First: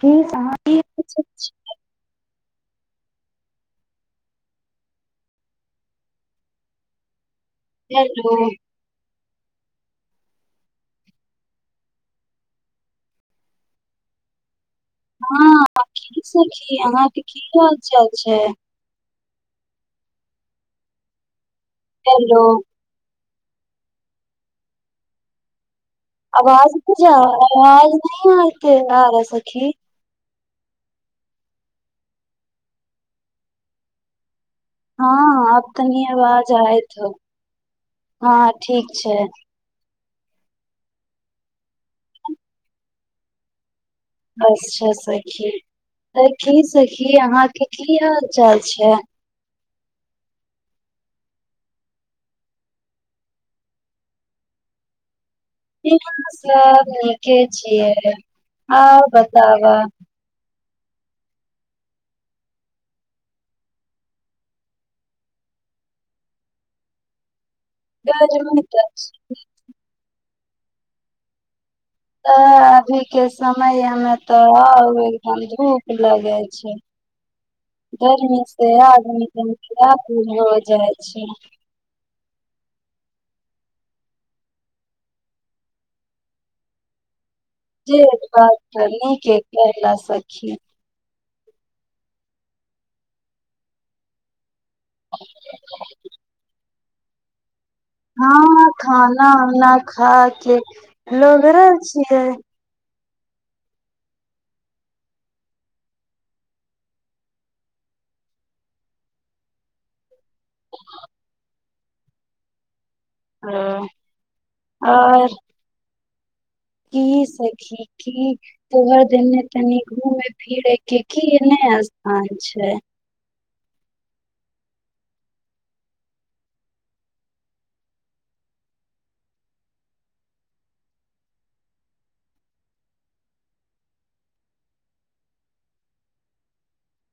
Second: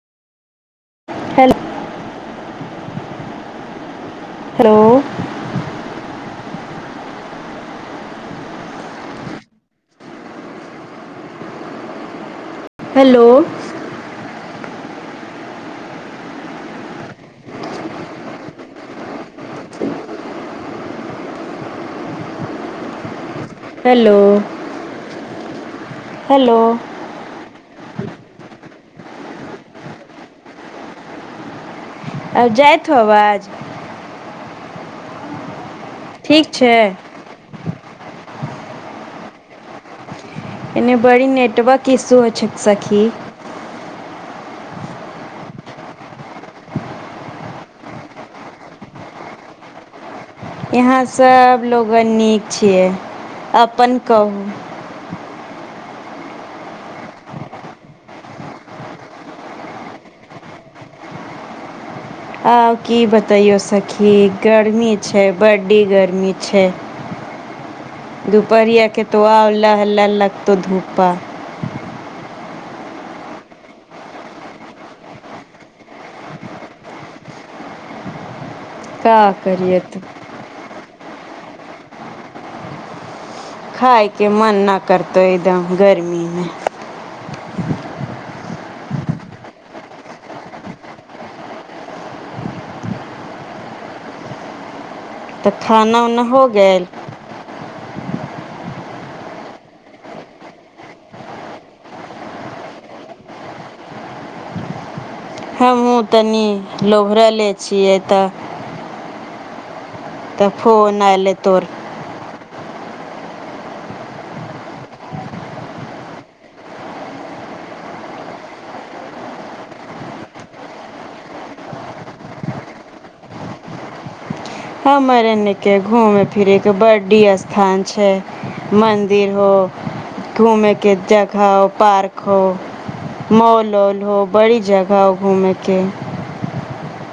ठी कह अहाँ ठीक हेल हेलो हेलो हेलो हँ की सखी अहाँके की हाल चाल छै हेलो हेलो हेलो आवाजत जा आवाज नहि आते आर सखी आ जायथ आवाज हँ हँ तनी आवाज ठीक छै आयत छो हँ ठीक छै एने बड़ी नेटवर्क इसु होइ छै सखी अच्छा सखी त की सखी अहाँके की हाल चाल छै यहाँ सभलोगन नीक छियै अपन कहू इहाँ सब नीके छियै आउ बताब आउ की बतैयौ सखी गर्मी छै बड्ड गर्मी छै गर्मी दुपहरिया के तऽ तोआल्ल लह लल् ल तो धुपा अभी के समय मे तऽ एकदम धूप लगै छै गरमी नया का करियै तऽ आदमी अच्छा खायके मन न करतै एकदम गर्मीमे जे बात नीक एक करला सखी तऽ खाना उना हो गेल हँ खाना उना खा के लोभरल छियै हमहु तनी लोभरले छियै तऽ तऽ फोन आयलै तोहर ओ आर कि सखी की तोहर देने तनि घूमय फिरे के की एने स्थान छै हमर एने के घूमे फिरे के बड्डी स्थान छै मंदिर हो घूमे के जगह हो पार्क हो मॉल आल हो बड़ी जगह हो घूमे के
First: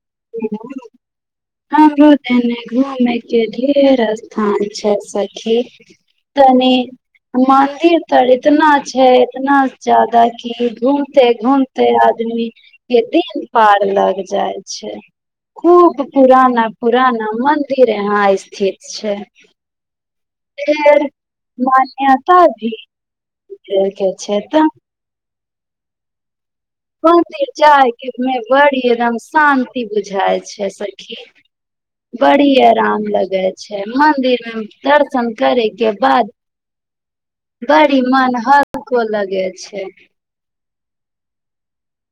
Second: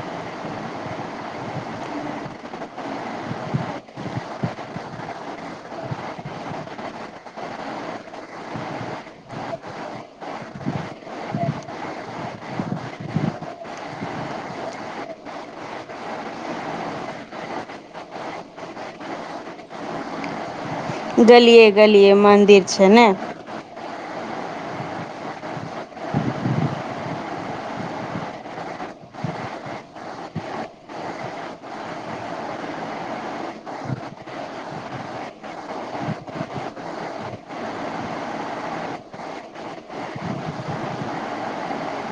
[inaudible] हमरो देने घूमे के ढेर स्थान छै सखी तनि मन्दिर तर इतना छै इतना जादा कि घूमते घूमते आदमी के दिन पार लाग जाइ छै खूब पुराना पुराना मन्दिर यहाँ स्थित छै फेर गलियै गलियै मान्यता मन्दिर भी छै ने के छै तऽ मन्दिर जायके मे बड़ी एकदम शान्ति बुझाय छै सखी बड़ी आराम लगै छै मन्दिर मे दर्शन करे के बाद बड़ी मन हल्को लगे छै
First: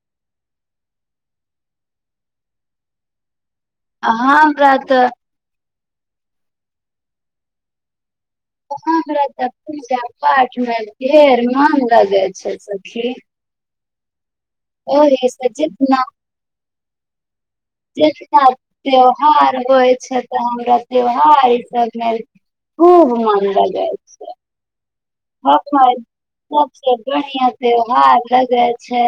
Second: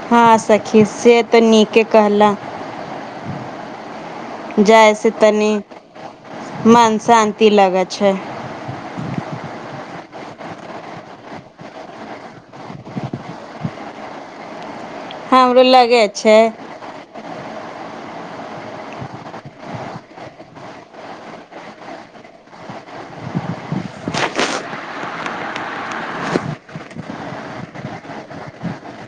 हँ सखी से तऽ नीके कहलह आ हमरा तऽ जायसे तनी मन शान्ति लागै छै [unintelligible] पार्टमेंट ढेर मग लगे छै सखी ओहि से हमरो लगे छै जरा त्यौहार होइ छै तऽ हमरा त्यौहार ई सभमे खूब मन लगै छै हमर सबसे बढ़िया त्यौहार लगै छै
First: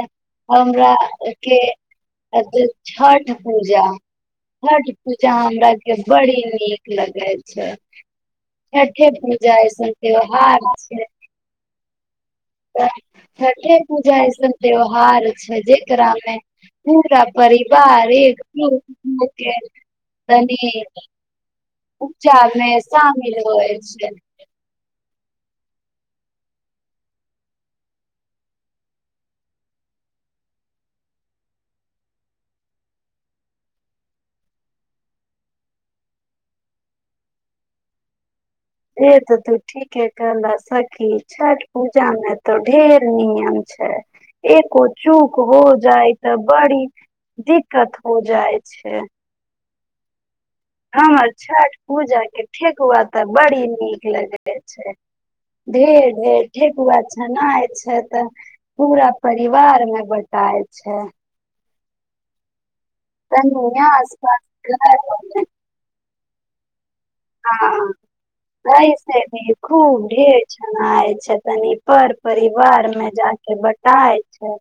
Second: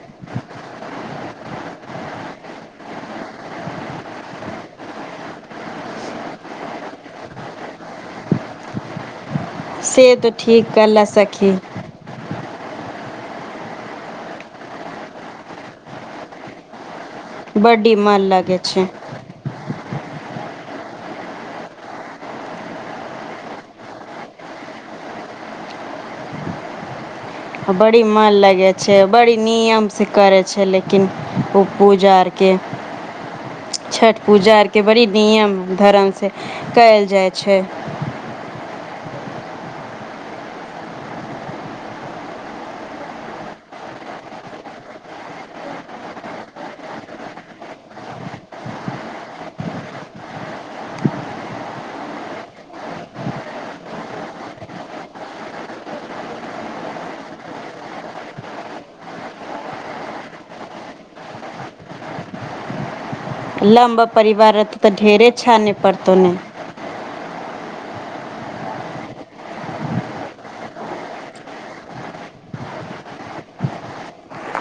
हमरा आर के छठ पूजा छठ पूजा हमरा के बड़ी नीक लगै छै छठे पूजा जाय सं त्यवहार ल सखी त छठे पूजा ऐसन त्यौहार छै जेकरामे पूरा बड्डी परिवार मन एक लगै छै। तनी उपचारमे शामिल होइ छै बड़ी मन लगै छै बड़ी नियमसँ करै छै लेकिन ओ पूजा अरके छठ पूजा अरके बड़ी नियम धरमसँ कयल जाइ छै से तऽ तू ठीके कहल सखी छठ पूजा में तऽ ढेर नियम छै एको चूक हो जाइ तऽ बड़ी दिक्कत हो जाइ छै हमर छठ पूजा के ठेकुआ तऽ बड़ी नीक लगै छै ढ़ेर ढेर ठेकुआ छनाय छै तऽ पूरा परिवार मे बटाइ छै कनि लम्बा आस पास परिवार त तऽ ढेरे छाने पड़त तने हँ ऐसे भी खूब ढेर छनाइ छै तनि पर परिवार मे जााके बटाइ छै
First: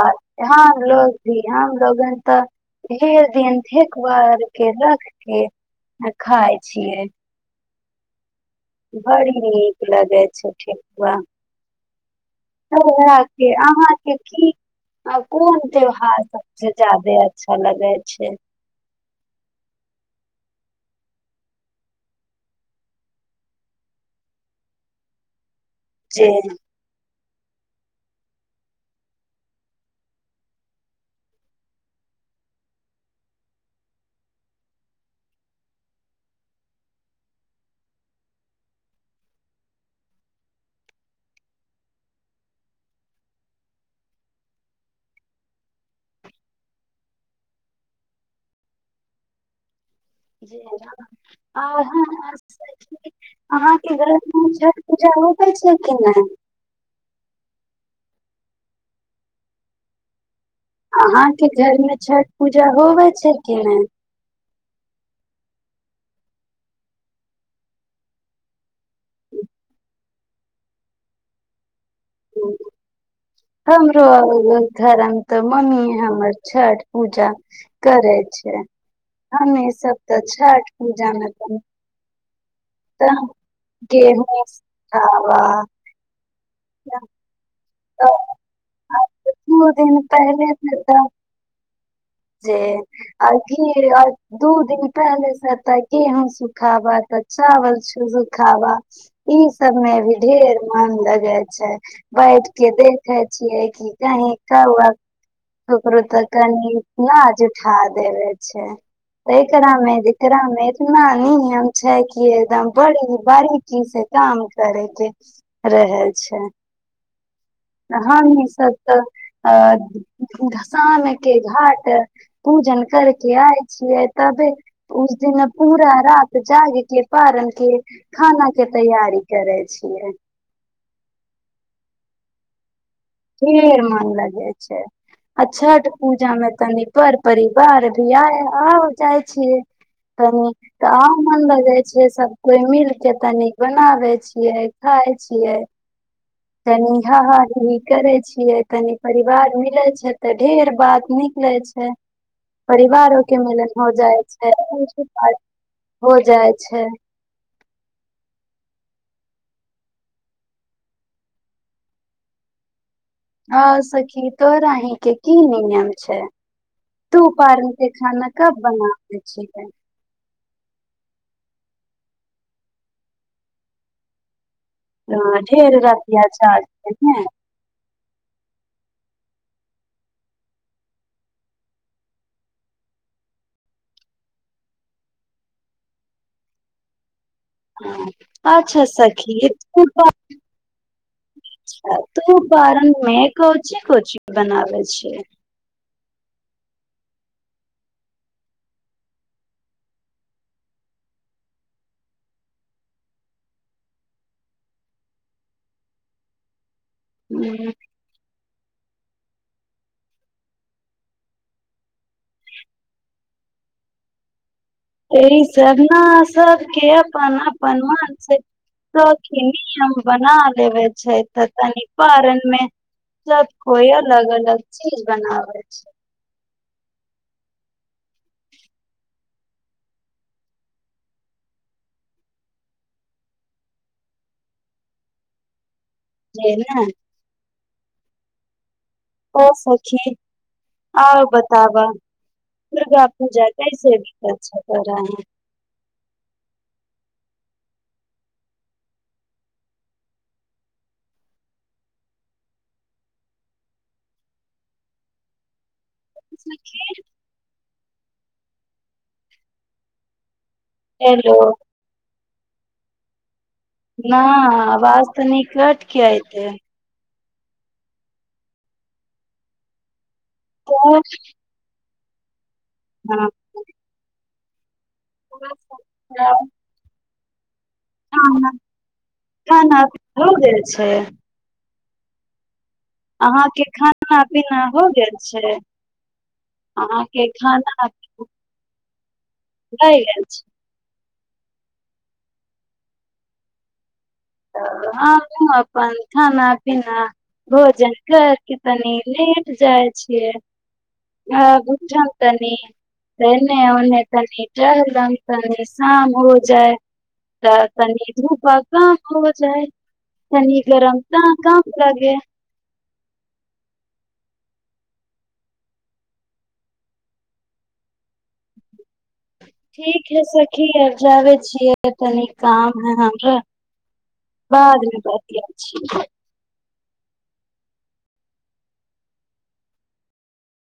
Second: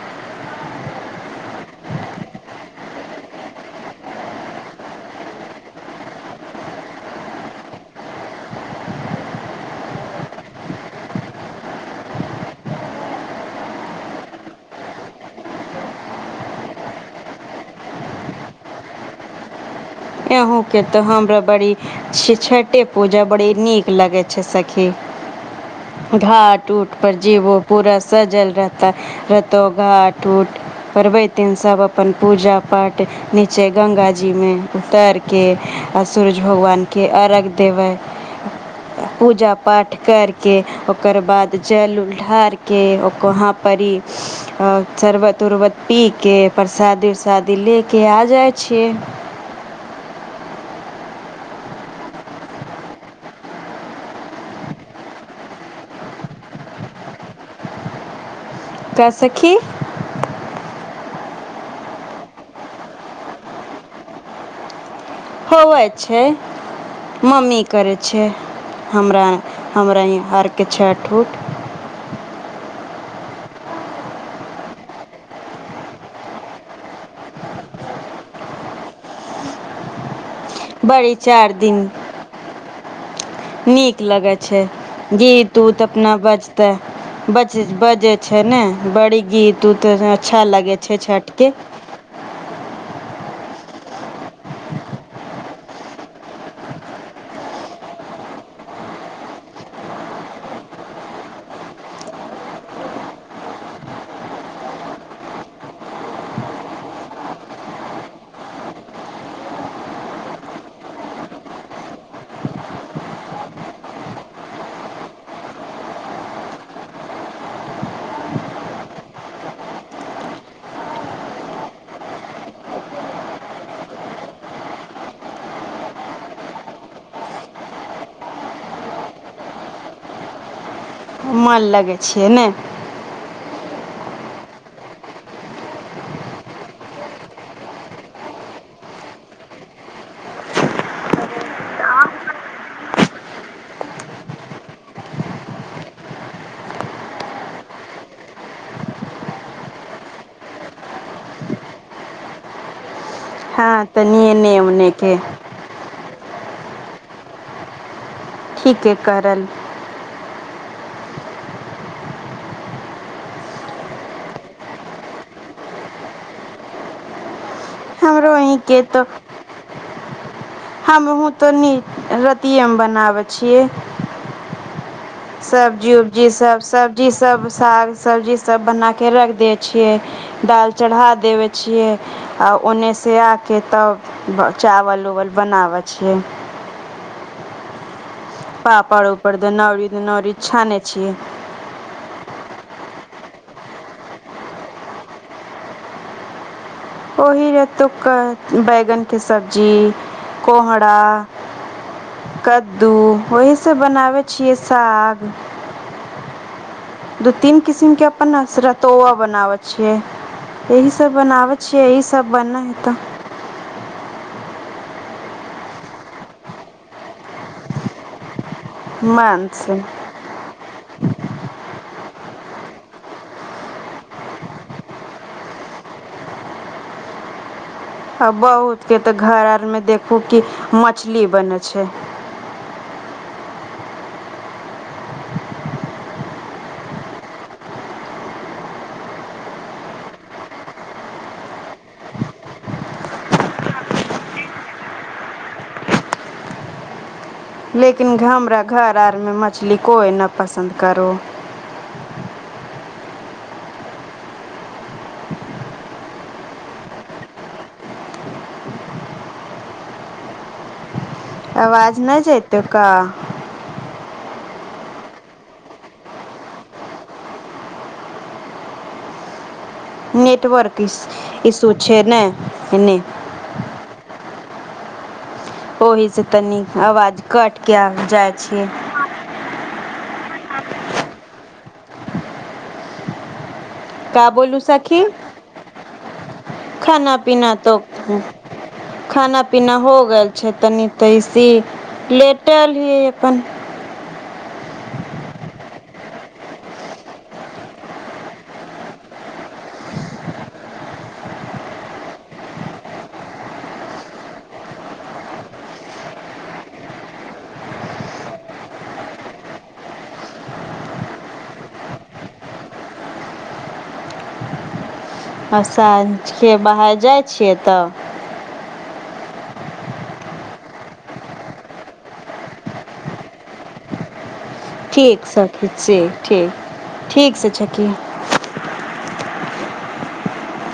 आ हम लोग भी हमलोगन तऽ भेर दिन ठेकुआ आरके रखके खााय छियै बड़ी नीक लगै छै ठेकुआ तएह अहाँके की कोन त्यौहार सबसे ज्यादे अच्छा लगै छै अँहके तऽ हमरा बड़ी छठे पूजा बड़ी नीक लगै छै सखी जी घाट ऊट पर जीबो पूरा सजल रहत रहतौ घाट उट परबैतन सब अपन पूजा पाठ नीचे गङ्गाजीमे उतारे केऽ आ सूरज भगवानके अर्घ देबै पूजा पाठ करि कऽ ओकर बाद जल उल ढारि केऽ वहाँ पर शरबत उर्बत पी के परसादी उरसादी ले के आ जाइ छियै आ अहाँके घरमे छठि पूजा होबै छै कि नहि क्या सखी अहाँके घरमे छठ पूजा होवै छै के नहि होवइ छै मम्मी करै छै हमरा हमरा आरके छठ उूठ हं हमरो धरम तऽ मम्मी हमर छठ पूजा करै छै हममे सब तऽ छठ बड़ी पूजामे चार दिन तऽ नीक लगै गेहूँ छै खावा, गीत उत अपना बजते बज बजै छै ने बड़ी गीत दू उत दिन अच्छा पहिले लागै से छै तऽ छठके जे आ घी दू दिन पहिले से तऽ गेहूँ सुखाबा तऽ चावल सुखाबा ई सबमें भी ढेर मन लगै छै बैठ के देखे छियै कि कहीं कौ ककरो तऽ कनि नाज उठा देवे छै एकरा मे जेरा मे इतना नियम छै कि एकदम बड़ी बारीकी से काम करे के रहे छै हमी सब तऽ अ शाम के घाट तऽ पूजन करके आय छियै तबे उस दिन पूरा रात जाग के पारण के खाना के तैयारी करै छियै माल लगै छियै ने फेर मन लगै छै आ छठ पूजा मे तनि पर परिवार भी आ आ जाइ छियै तनी तऽ आ मन लगै छै सब कोइ मिल के तनी बनाबै छियै खाय छियै तनि हा हीही करै छियै तनि परिवार मिलै छै तऽ ढेर बात निकले छै परिवार मेहनत हँ हो जाइ तनिये छै एने ओने के हो जाइ छै ठीके करल हँ सखी तोरा अहीं के की नियम छै तू पारन खाना हमरो अहीं कब बनाबै छै हमहुं तनि रतिएमे बनाबै छियै ढेर सब्जी रतिया उब्जी सब चार सब्जी सब साग सब्जी सब बनाके रखि दैत छियै दाल चढ़ा देबै छियै आ ओन्नेसँ आके तब चावल उवल बनाबैत छियै हँ पापड़ उपर दनवरी उनवरी छ ने छियै त बारणमे कोची कोची बनावै छियै ओहि रेतु कहै बैगन के सब्जी कोहराा कद्दू ओहीसँ बनाबै छियै साग दू तीन छियै किसम के अपनन असरतोआा बनाव छिय यही सभ बनाबै छियै यहीसभ बन हे तऽ एहि सब ना सबके अपन अपन मानस त मन से खीनी बना लेबै छै तऽ तनि पारन मे सब कोइ अलग अलग चीज बनाबै छै आ बहुतके तऽ घर आरमे देखू कि मछली बनै छै जइ ने ओ फकीर आउर बताब दुर्गा पूजा कैसे बितैय छै तोरा लेकिन घमरा घर आरमे मछली कोइ नहि पसन्द करू सखी ए सखि आवाज नहि जाइतौ का न आवाज तनी कैट को ऐतै नेटवर्क तो इसु इसु छैने बन्नी हाँ, ओहि स तनी आवाज घट किया जाइ छियै ह जे छै [inaudible] अहाँके खाना का बोलू पीना हो सखी गेल छै खाना अहाँके पीना तो खाना खाना पीना हो गेल छै तनी तैसी लेटयल हियै अपन हमहुँ अपन खाना पीना भोजन कर के तनी लेट जाइ छियै आ उठन तनि एने ओने तनि टहलन तनि शाम हो जाय तऽ तनी धूपक का हो जाइ तनी गरम त कम लगे आ साँझके बाहर जाइ छियै तऽ ठीक है सखी आब जाबै छियै तनी काम है हमरा बाद मे ठीक बतियाय सखी छी ठीक ठीक ठीकसँ छै छकि